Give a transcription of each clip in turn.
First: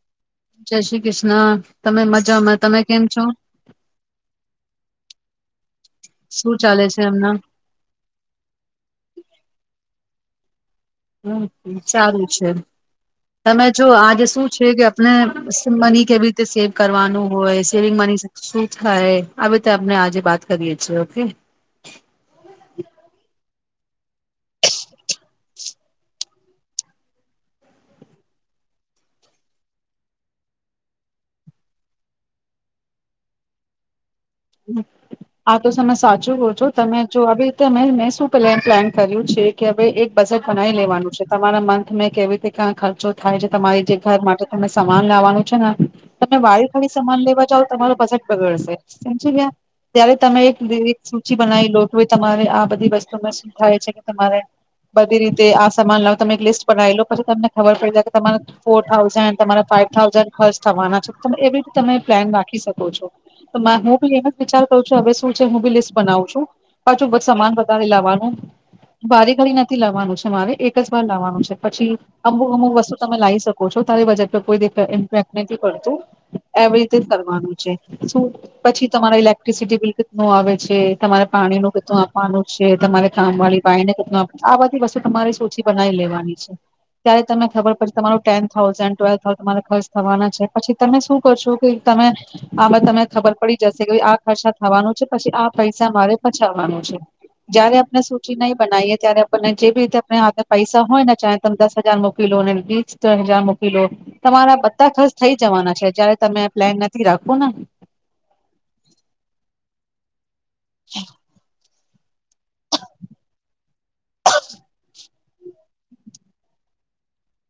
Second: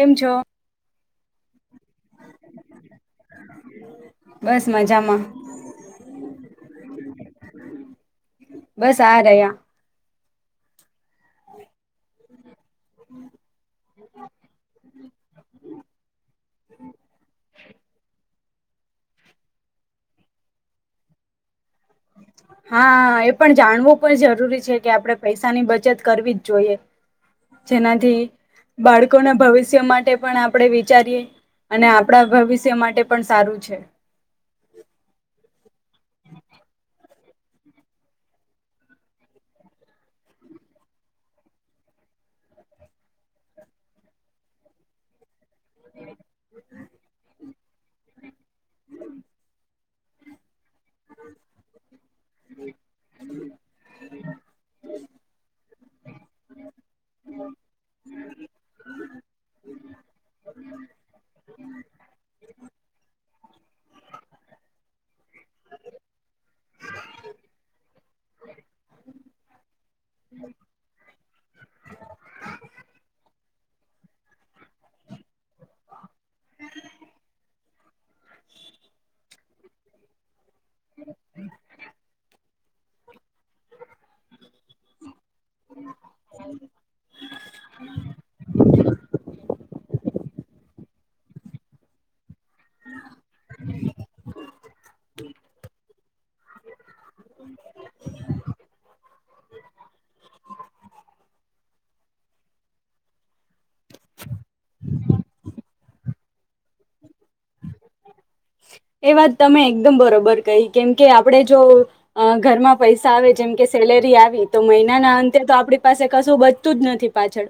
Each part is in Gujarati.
કેમ છો જય શ્રી કૃષ્ણ તમે મજામાં તમે કેમ છો. બસ મજામાં. શું ચાલે છે એમના બસ આ રહ્યા હમ સારું છે તમે જો આજે શું છે કે આપને મની કેવી રીતે સેવ કરવાનું હોય સેવિંગ મની શું થાય હ અમને આજે બાત કરીએે છીએ ઓકે. હા એ પણ જાણવું પણ જરૂરી છે કે આપણે પૈસાની બચત કરવી જ જોઈએ જેનાથી બાળકોના ભવિષ્ય માટે પણ આપણે વિચારીએ અને આપણા ભવિષ્ય માટે પણ સારું છે આ તો તમે સાચું કહ છો તમે જોતે અમે મેં શું પ્લાન કર્યું છે કે હવે એક બજેટ બનાવી લેવાનું છે તમારા મંથ મેં કેવી રીતે ક્યા ખર્ચો થાય છે તમારી જે ઘર માટે તમે સમાન લાવવાનું છે ને તમે વાળ ખડી સમાન લેવા જાવઓ તમારું બજેટ બગડશે સમી ગયા ત્યારે તમે એક દ એક સૂચિ બનાવી લો તો એ તમારે આ બધી વસ્તુમાં શું થાય છે તમારે બધી રીતે આ સમાન લાવ તમે એક લિસ્ટ બનાવી લો પછી તમને ખબર પડી જાય કે તમારે ફોર થાઉઝન્ડ તમારે ફાઈવ થાઉઝન્ડ ખર્ચ થવાના છે તમે એવી રીતે તમે પ્લાન રાખી શકો છો તો હું એનો જ વિચાર કરું છું હવે શું છે હું બી લિસ્ટ બનાવું છું પાછું સમાન વધારે લાવવાનું બારી ઘડી નથી લાવવાનું છે મારે એક જ વાર લાવવાનું છે પછી અમુક અમુક વસ્તુ તમે લાવ શકો છો તારી બજટ પર કોઈ ઇન્ફેક્ટ નથી પડતું એવી રીતે કરવાનું છે શું પછી તમારા ઇક્ટ્રસિટી બિલ કેટું આવે છે તમારે પાણી નું કેધું આપવાનું છે તમા મને કામ વાળી ભાઈને કેટ આપે આ બધી વસ્તુ તમારે સ ઓછી બનાવી લેવાની છે ત્યારે તને ખબર પડ તમારું ટેન થાઉઝન્ડ ટ્વેલ્ થાઉઝન્ડ તમારે ખર્ચ થવાના છે. પછી તમે શું કર છો કે તમે આમાં તમને ખબર પડી જસે કે આ ખર્ચા થવાનું છે પછી આ પૈસા મારે પચાવવાનું છે. જયારે આપને સૂચિ નહી બનાઈયએ ત્યારે આપણને જે બી રીતે આપ હાથે પૈસા હોય ને ચા તમે દસ હજાર મ મોકી લો અને સતર હજાર મૂકી લો તમારા બધા ખર્ચ થઇ જવાના છે જયારે તમે પ્લેન નથી રાખો ને એ વાત તમે એકમ બરોબર કઈ કેમ કે આપણે જો ઘરમાં પૈસા આવે જેમ કે સેલેરી આવી તો મહિનાના અ તો આપણી પાસે કશું બચતું જ નથી. પાછળ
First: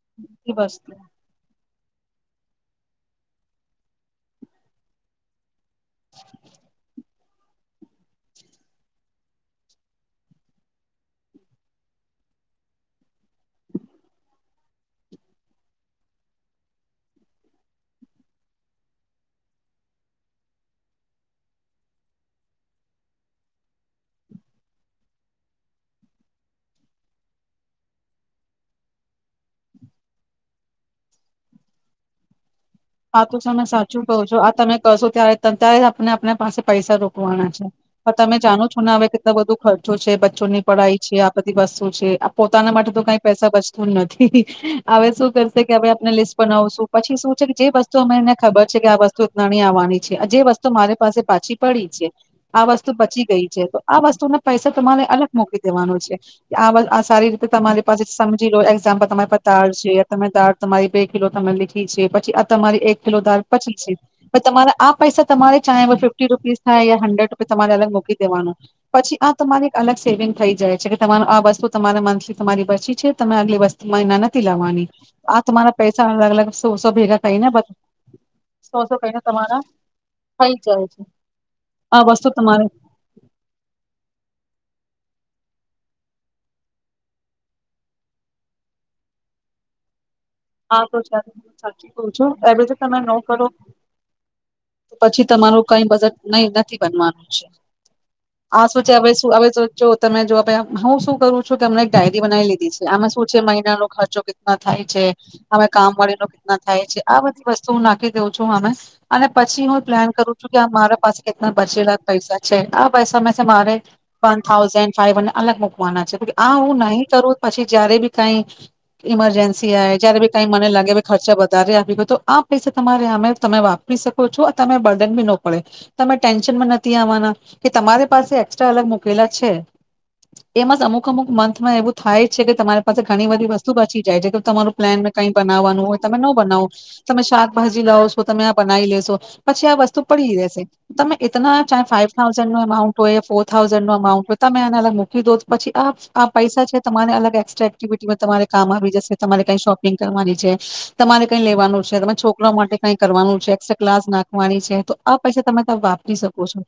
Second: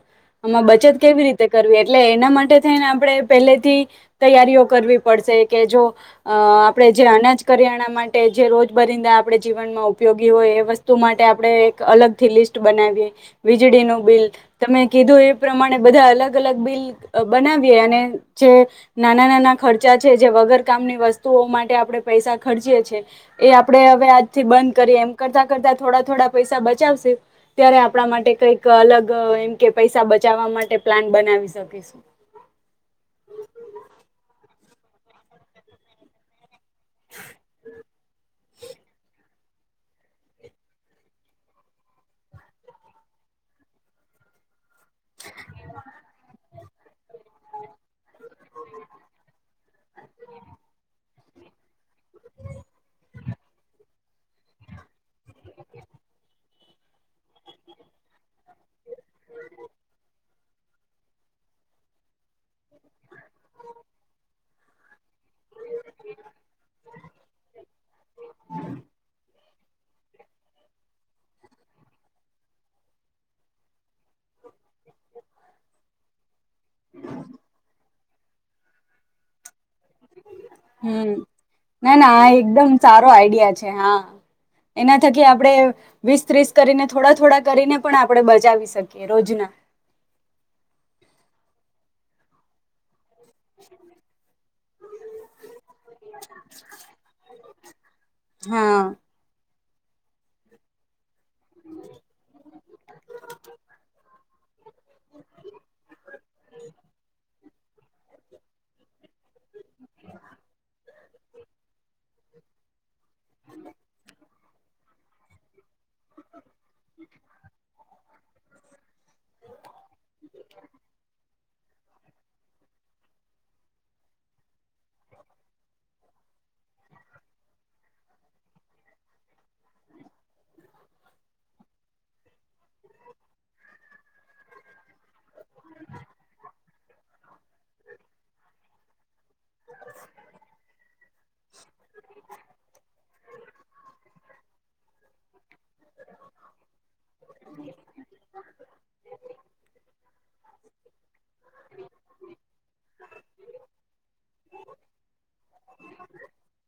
એ આમાં વસ્તુ બચત કેવી રીતે કરવી એટલે એના માટે થઈને આપણે પેલેથી તૈયારીઓ કરવી પડશે. કે જો આપડે જે અનાજ કરિયાણા માટે જે રોજબરિંદા આપણે જીવનમાં ઉપયોગી હોય એ વસ્તુ માટે આપણે એક અલગથી લિસ્ટ બનાવીએ વીજળીનું બિલ તમે કીધું, એ પ્રમાણે બધા અલગ-અલગ બિલ અ બનાવીએ અને જે નાના નાના ખર ચા છે, જે વગર કામની વસ્તુઓ માટે આપડે પૈસા ખર્ચીએે એ આપડે હવે આજથી બંધ કરીએ એમ કરતા કરતા થોડા થોડા પૈસા બચાવશે ત્યારે આપણા માટે કઈક અલગ એમ કે પૈસા બચાવવા માટે પ્લાન બનાવી શકીશું. હા, તો તમે સાચું કહો છો આ તમે કશો ત્યારે તતાએ આપને આપને પાસે પૈસા રોકવાના છે પણ તમે જાણો છો ને હવે બધો ખર્ચો છે બચ્ચો ની પઢાઈ છે, આ બધી વસ્તુ છે આ પોતાના માટે તો કઈ પૈસા બચતું નથી. હવે શું કરશે કે અવે આપને લિસ્ટ બનાવશું પછી શું છે? જે વસ્તુ અમેને ખબર છે કે આ વસ્તુ એતલા નીં આવાની. છે અ જે વસ્તુ મારે પાસે પાછી પડી છે આ વસ્તુ બચી ગઈ છે તો આ વસ્તુને પૈસા તમારે અલગ મોકલી દેવાનો છે, આ આ વ સારી રીતે તમારી પાસે સમજી લો એક્ઝામ્પલ તમારી પાસે દાળ છે, તમે દાળ તમારી બે કિલો તમે લીખી છે પછી આ તમારી એક કિલો દાલ પછી છે. તમારા આ પૈસા તમારે ચાહે ફિફ્ટી રૂપીસ થાય યા હંડ્રેડ રૂપીસ તમારે અલગ મૂકી દેવાનું પછી આ તમારે એક અલગ સેવિંગ થઈ જાય છે, કે તમાર આ વસ્તુ તમારે મંથલી તમારી બચી છે તમે આગલી વસ મયીના નથી લાવવાની આ તમારા પૈસા અલગ અલગ સો સો ભેગા થઈ ને બધ શો શો કઈને તમારા થઈ જાય છે હમ્મ ના આ ના વસ્તુ તમારે એકદમ સારો આઈડિયા છે હા. એના થકી આપણે વીસ-ત્રીસ કરીને થોડા થોડા કરીને, પણ આપણે બચાવી શકીએ રોજના. હા, તો છે સાચી કવુ છું, બીજુ તમે નવું [unintelligible] તો પછી તમારું કઈ બજટ નય નથી બનવાનું છે. આ હા શું છે? હવે શું હવે સ જો તમે જોવા હું શું કરું છું કે મેં એક ડાયરી બનાવી લીધી છે, આમાં શું છે મહિનાનો ખર્ચો કેટલા થાય છે, અવે કામવાળી નો કેટલા થાય છે, આ બધી વસ્તુ હું નાખી દેઉં છું અને અને પછી હું પ્લાન કરું છું કે મારા પાસે કેટલા બચેલા પૈસા છે, આ પૈસા મે સે મારે વન થાઉઝન્ડ ફાવ અલગ મૂક વાના છે કયુંકી આ હું નહી કરું પછી જયારે બી કઈ ઈમરજન્સી આવે તો બી કંઈ મને લાગ મેં ખર્ચા વધ વધારે આપ ગ તો આ પૈસા તમારે આમે તમે વાપરી શકો છો તમે બર્ડન બી ન પડે તમે ટેન્શનમાં નથી આવવાના કે તમારી પાસે એસ્ટ્રા અલગ મૂકેલા છે, એમાં જ અમુક અમુક મંથમાં એવું થાય છે કે તમારી પાસે ઘણી બધી વસ્તુ બચી જાય છે, કે તમારું પ્લેનમાં કઈ બનાવવાનું હોય તમે ન બનાવો તમે શાકભાજી લાવો છો તમે આ બનાવી લેશો પછી આ વસ્તુ પડી રેશે. તમેં એતના ચાહે ફાઈવ થાઉઝન્ડનો એમાઉન્ટ હોય ફોર થાઉઝન્ડનો અમાઉન્ટ હોય તમે આને અલગ મૂકી દો પછી આ આ પૈસા છે, તમારે અલગ એક્સ્ટ્રા એક્ટિવિટીમાં તમારે કામ આવી જશે તમારે કઈ શોપિંગ કરવાની છે તમારે કઈ લેવાનું છે તમે છોકરા માટે કઈ કરવાનું છે, એક્સ્ટ્રા ક્લાસ નાખવાની છે તો આ પૈસા તમે તા વાપરી શકો છો,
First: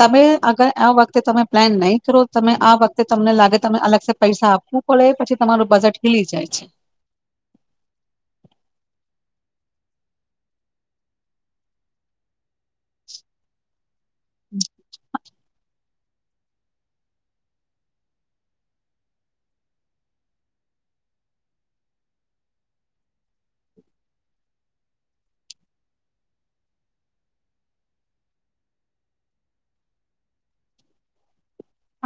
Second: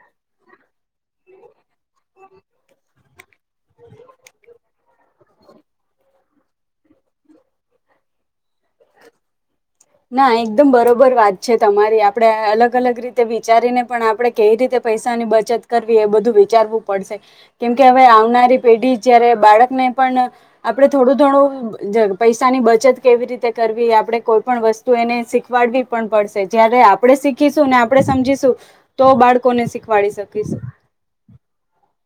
તમે અગર આ વખતે તમે પ્લાન નહીં કરો તમે આ વખતે તમને લાગે ત અલગ પૈસા આપવું પડે પછી તમારું બજેટ ખીલી જાય છે. ના એકદમ બરોબર વાત છે તમારી આપડે અલગ અલગ રીતે વિચારીને પણ આપડે કેવી રીતે પૈસાની બચત કર વી બધું વિચારવું પડશે કેમકે હવે આવનારી પેઢી જયારે બાળકને પણ આપણે થોડું થોડું જ પૈસાની બચત કેવી રીતે કરવી આપણે કોઈ પણ વસ્તુ એને શીખવાડવી પણ પડશે જયારે આપણે શીખીશું ને આપણે સમજીશું તો બાળકોને શીખવાડી શકીશું.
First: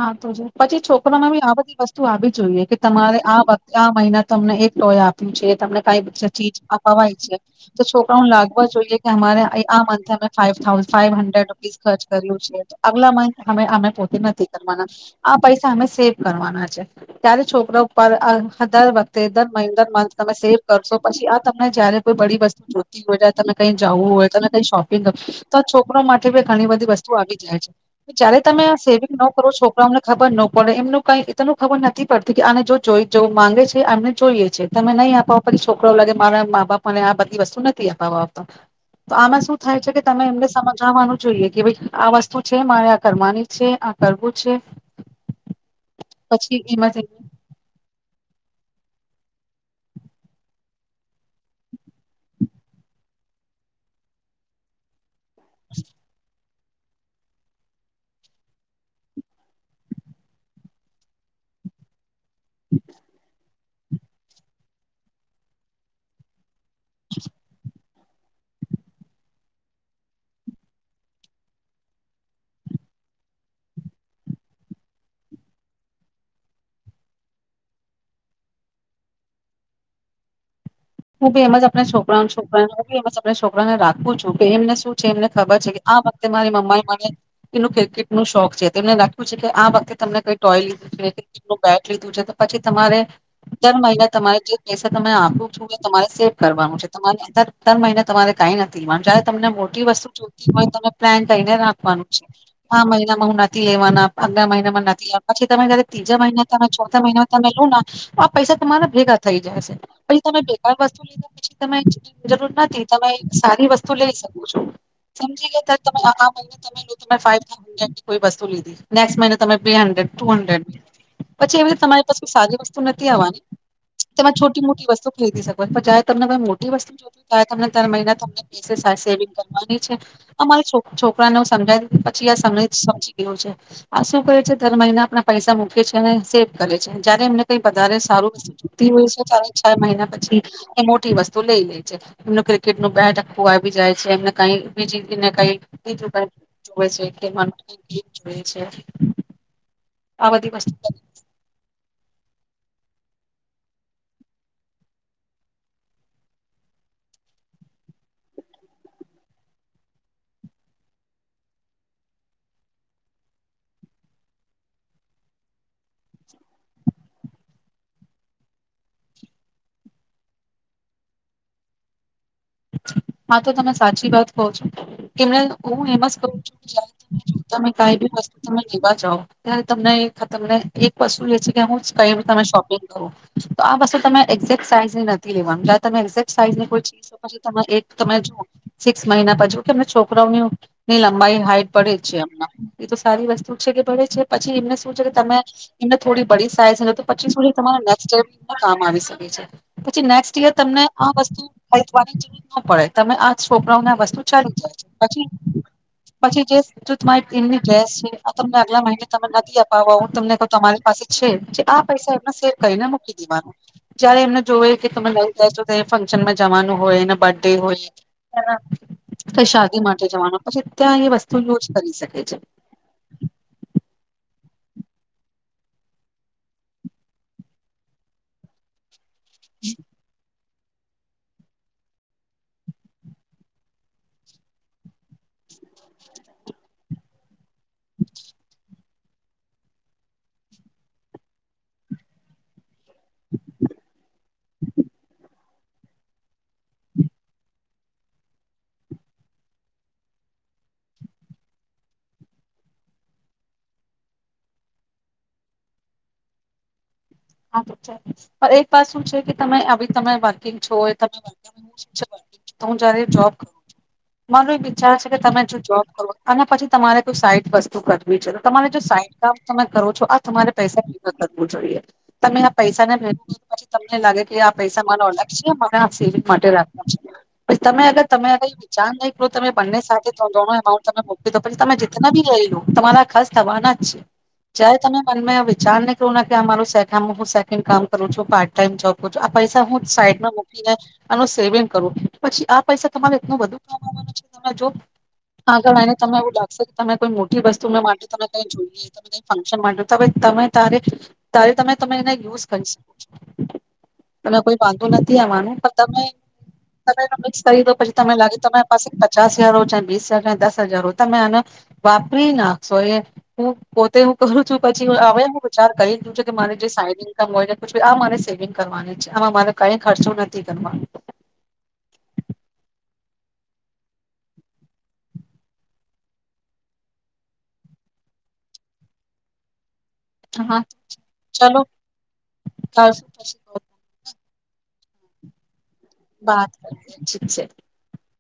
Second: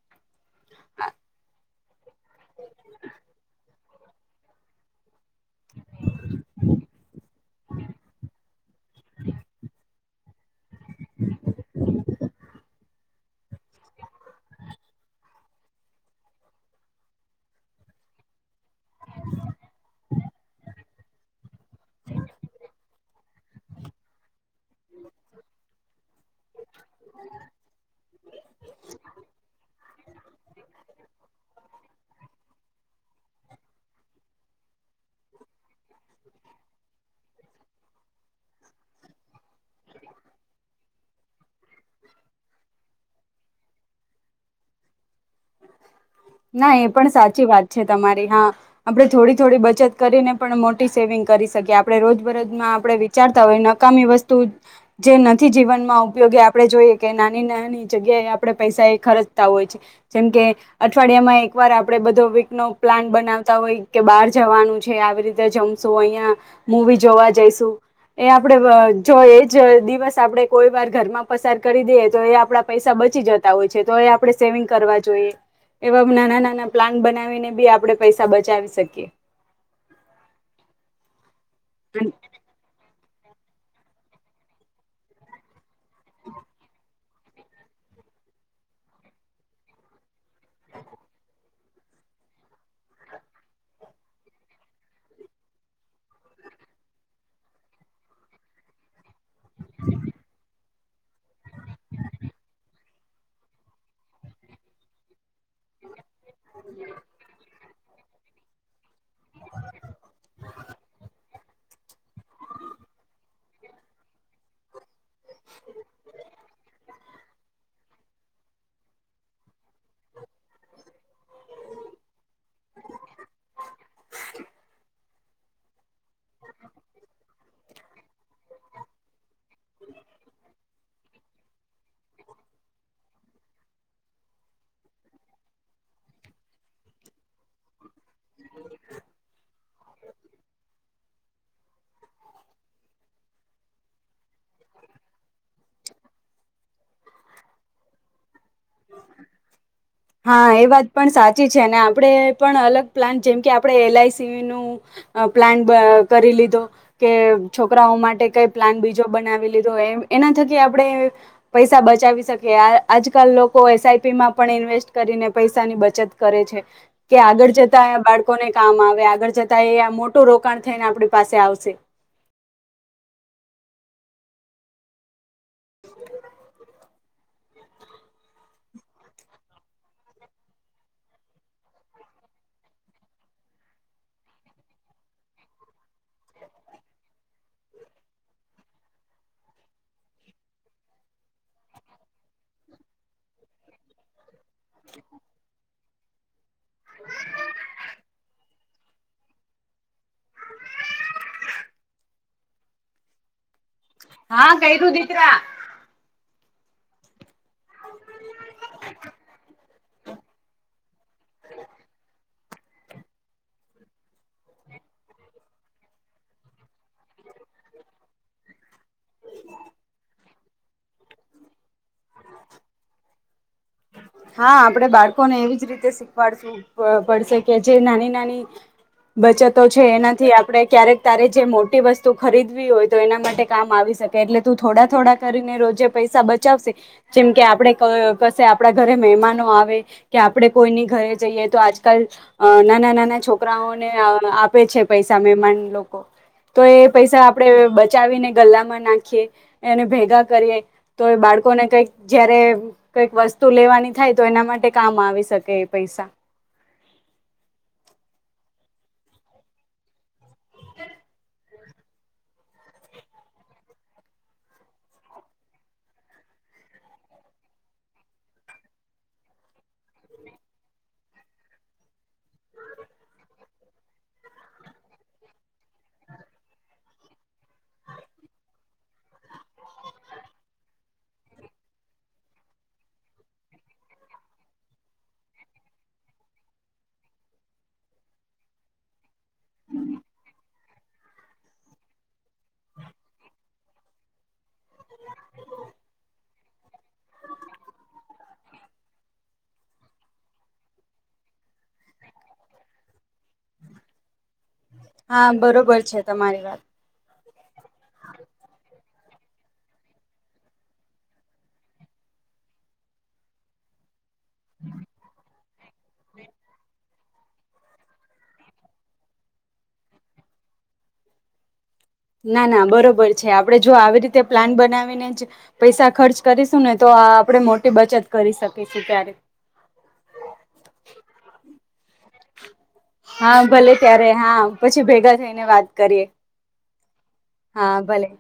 હા, તો જ પછી છોકરામાં બી આધી વસ્ત તું આવી જોઈએ કે તમારે આ વખત આ મહિના તમને એક ટોય આપ્યું છે, તમને કઈ સ ચીજ અપાવામાં આયી છે તો છોકરાઓ ને લાગવા જોઈએ, કે અમારે ઈ આ મંથે અમે ફાવ થાઉ ફાવ હન્ડ્રેડ રૂપીસ ખર્ચ કર્યું છે, તો આગલા મંથ અમે અમે પોતી નથી. કરવા આ પૈસા અમે સેવ કરવાના છે ત્યારે છોકરા ઉપ દર વખતે દર મહિ દર મથ તમે સેવ કરશો પછી આ તમને જયારે કોઈ બડી વસ્તુ જોતી હોય ત તમે કઈ જવું હોય તમે કઈ શોપિંગ હો તો આ છોકરો માટે ઘણી બધી વસ્તુ આવી જાય છે જયારે તમે સે છોકરોમને ખબર ન પડે એમનું કઈનું ખબર નથી પડતી કે આ જો જોઈ જેવું માંગે છે એમને જોઈએ છે તમે નહીં આપો પછી છોકરા લાગે મારા મા બાપ મને આ બધી વસ્તુ નથી આપવા આવતા તો આમાં શું થાય છે કે તમે એમને સમજાવવાનું જોઈએ કે ભાઈ આ વસ્તુ છે મારે આ કરવાની છે કરવું છે પછી ના એ એમાં પણ સાચી વાત છે તમારી હા આપણે થોડી થોડી બચત કરીને પણ મોટી સેવિંગ કરી શકીએ આપણે રોજબરોજમાં આપણે વિચારતા હોય નકામી વસ્તુ જે નથી જીવનમાં ઉપયોગી આપ આપણે જોઈએ કે નાની નાની જગ્યાએ આપણે પૈસા એ ખર્ચતા હોય છે જેમકે અઠવાડિયામાં એક વાર આપડે બધો નો પ્લાન બનાવતા હોય કે બહાર જવાનું છે આવી રીતે જમશું અહિયાં મૂવી જોવા જઈશું એ આપડે જો એ જ દિવસ આપણે કોઈ વાર ઘરમાં પસાર કરી દઈએ તો એ આપણા પૈસા બચી જતા હોય છે તો એ આપણે સેવિંગ કરવા એવા નાના નાના પ્લાન બનાવીને બી આપણે પૈસા બચાવી શકીએ હું બે એમજ આપણા છોકરાઓ છોકરાઓ ને છોકરાને રાખવું છું કે એમને શું છે એમને ખબર છે કે આ વખતે મારી મમ્મા એ મને એનું ક્રિકેટ ન શોખ છે એમને રાખ્યું છે કે આ વખતે તમને કઈ ટોય લીધું છે્રિકેટ નું બેટ લીધું છે તો પછી તમારે દર મહિના તમારે જે પૈસા તમે આપો ું તમારે સેવ કરવાનું છે તમારે દર મહિને તમારે કઈ નથી તમને મોટી વસ્તુ જોતી હોય તમે પ્લાન કરીને રાખવાનું છે આ મહિનામાં હું નથી લેવાના અગ મહિનામાં નથી લેવાના પછી તમે જ મહિના તમે ચોથા મહિના તમે લો ના પૈસા તમારા ભેગા થઈ જાય છે પસા તમે બેકાર વસ્તુ લીધા પછી તમે જરૂર નથી તમે સારી વસ્તુ લઈ શકો છો સમજી ગયા ત તમે આ મહિને તમે તમા ફાઇ કો વસ્તુ લીધી નેક્ મહિમે બ હંડ્રેડ ટુ હંડ્રેડ પછી એવી રીતે તમારી પાસે કોઈ સારી વસ્તુ નથી આવવાની તેમાં છોટી મોટી વસ્તુ ખરીદી શકો ચહે તમને કોઈ મોટી વસ્તુ જો ચ તમને દર મહિના તમ પ સેવિંગ અમારી છ છોકરાને ાય પછી આ સમજી ગયું છે આ શું કહે છે દર મહિના આપણા પૈસા મૂકે છે અને સેવ કરે છે જયારે એમને કઈ વધારે સારું હોય છ મહિના પછી એ મોટી વસ્તુ લઈ લે છે એમનું ક્રિકેટ નું બેઠખું આવી જાય છે એમ કઈ બીજી કઈ બીું જોવે છે કે જો છે આ હા બધી એ વસ્તુ વાત પણ સાચી છે ને આપડે પણ અલગ પ્લાન જેમ કે આપણે એલઆઈસી ન પ્લાન કરી લીધો કે છોકરાઓ માટે કંઈ પ્લાન બીજો બનાવી લીધો એમ એના થકી આપણે પૈસા બચાવી શકીએ આજકાલ લોકો એસઆઈપીમાં પણ ઇન્વેસ્ટ કરીને પૈસા ની બચત કરે છે કે આગળ જતા બાળકોને કામ આવે આગળ જતા એ મોટું રોકાણ થઈને આપણી પાસે આવશે હા તો તમે સાચી વાત કો છો કેમ હું એમ કું છું જ તમે કી વસ્તુ ત લેવા જાવ ત્યારે તમને તમને એક વસ્તુ છે કે હું ક તમે શોપિંગ કરું તો વસ્તુ તમે એક્ઝેક્ટ સાઈઝ નથી લેવાનું તમેેક સાઈઝની કો ચી પછી ત એક તમે જોુઓ સિક્સ મહિના બાછુ કે એમ છોકરાઓની ની લંબાઈ હાઈટ પડે જ છે એમ એ તો સારી વસ્તુ છે કે પડે છે પછી એમને શું છે કે તમે એમને થોડી બડી સાઇઝ તો પછી તમાને કામ આવી શકે છે પછી નેક્સ્ટ ઇયર તને આ વસ્તુ ન પડે તમે આજ છોપરાઓને વસ્તુ છાર હા છે કર્યું પછી દીકરા પછી જે તમારી એમની ડ્રેસ છે, આ તમને આગલા મહિને તમે નથી અપાવવા હું તમને કહ તમારી પાસે છે જે આ પૈસા એમને સેવ કરીને મૂકી દેવાનું જયારે એમને જો કે તમે નઈ જાય તો ફંક્શનમાં જવાનું હોય એ બર્થ ડે હોય એ ક શાદી માટે જવાનું પછી, ત્યાં એ વસ્તુ યુજ કરી શકે. એ છે. હા આપડે બાળકોને એવી જ રીતે શીખવાડશું પડશે કે જે નાની નાની બચતો છે એનાથી આપ આપણે ક્યારેક તારે જે મોટી વસ્તુ ખરીદવી હોય તો એના માટે કામ આવી શકે એટલે તું થોડા થોડા કરીને રોજ જે પૈસા બચાવશે જેમ કે આપ આપ કસે આપણા ઘરે મહેમાનો આવે કે આપડે કોઈની ઘરે જઈએ, તો આજકાલ નાના નાના છોકરાઓને આપે છે પૈસા મહેમાન તો એ પૈસા આપણેે બચાવીને ગલામાં નાખીએ એને ભેગા કરીએ તો બાળકોને કઈક જયારે કઈક વસ તુ લેવાની થાય તો એના માટે કામ આવી શકે એ પૈસા હા પણ એક વાત શું છે કે તમે આવી તમે વર્કિંગ છો હોય તમે હું જયારે જોબ કરું છ મારો એક વિચાર છે કે તમે જો જોબ કરો અને પછી તમારે કોઈ સાઈ વસ્તુ કરવી છે. તમારે જો સાઈ કામ તમે કરો છો આ તમારે પૈસા કરવું જોઈએ. તમે આ પૈસાને ભેગા પછી તમને લાગે કે આ પૈસા મારો અલગ છે માને આ સેવિંગ માટે રાખવા છે પછી તમે અગર તમે વિચાર નહીં કરો તમે બંને સાથેણો એમાઉન્ટ તમે મકલી દો પછી તમે જીતના બી રઈ લો તમારા ખર્ચ થવાના જ છે જયારે તમે મનમાં વિચાર નહી કરો ના કે સે આ હું સેકન્ડ કામ કરું છું પાર્ટ ટાઈમ જોબ કરું છું આ પૈસા હું સાઈડમાં મૂકીને આનો સેવિંગ કરું પછી આ પૈસા તમારે એટલ બધું કામવાનું છે. તમે જો આગળને તમે એવું લખ તમે કોઈ મોટી વસ્તુ માટે તમે કઈ જોઈએ તમે કઈ ફંક્શન માટે તો હ તમે ત તારે તમે તમે એને યુઝ કરી શકો છો. તમે કોઈ વાંધો નથી હા આવાનું બરોબર પણ છે તમારી વાત તમે મિક ખરી પછી તને લાગે તમે પાસે પચાસ હજાર ચ બીસ હજાર દસ હજાર હો તમે આને વાપરી નાખશો એ હું. તે હું કું છું પછી હ હું વિચાર કરી દં છું કે મારે સા ઇન્ હોય ને આ મારે સેવિંગ કરવાની છે આમાં મારે કઈ ખર્ચો નથી કરવાનો. ના ના બરોબર છે આપણે જો આવી રીતે પ્લાન બનાવીને જ પૈસા ખર્ચ કરીશું ને તો આપણે મોટી બચત કરી શકીશું ત્યારે હા ચલો કરશું પછી હા ભલે ત્યારે હા પછી ભેગા થઈ ને વાત કરીએ. [unintelligible] હા.. ભલે.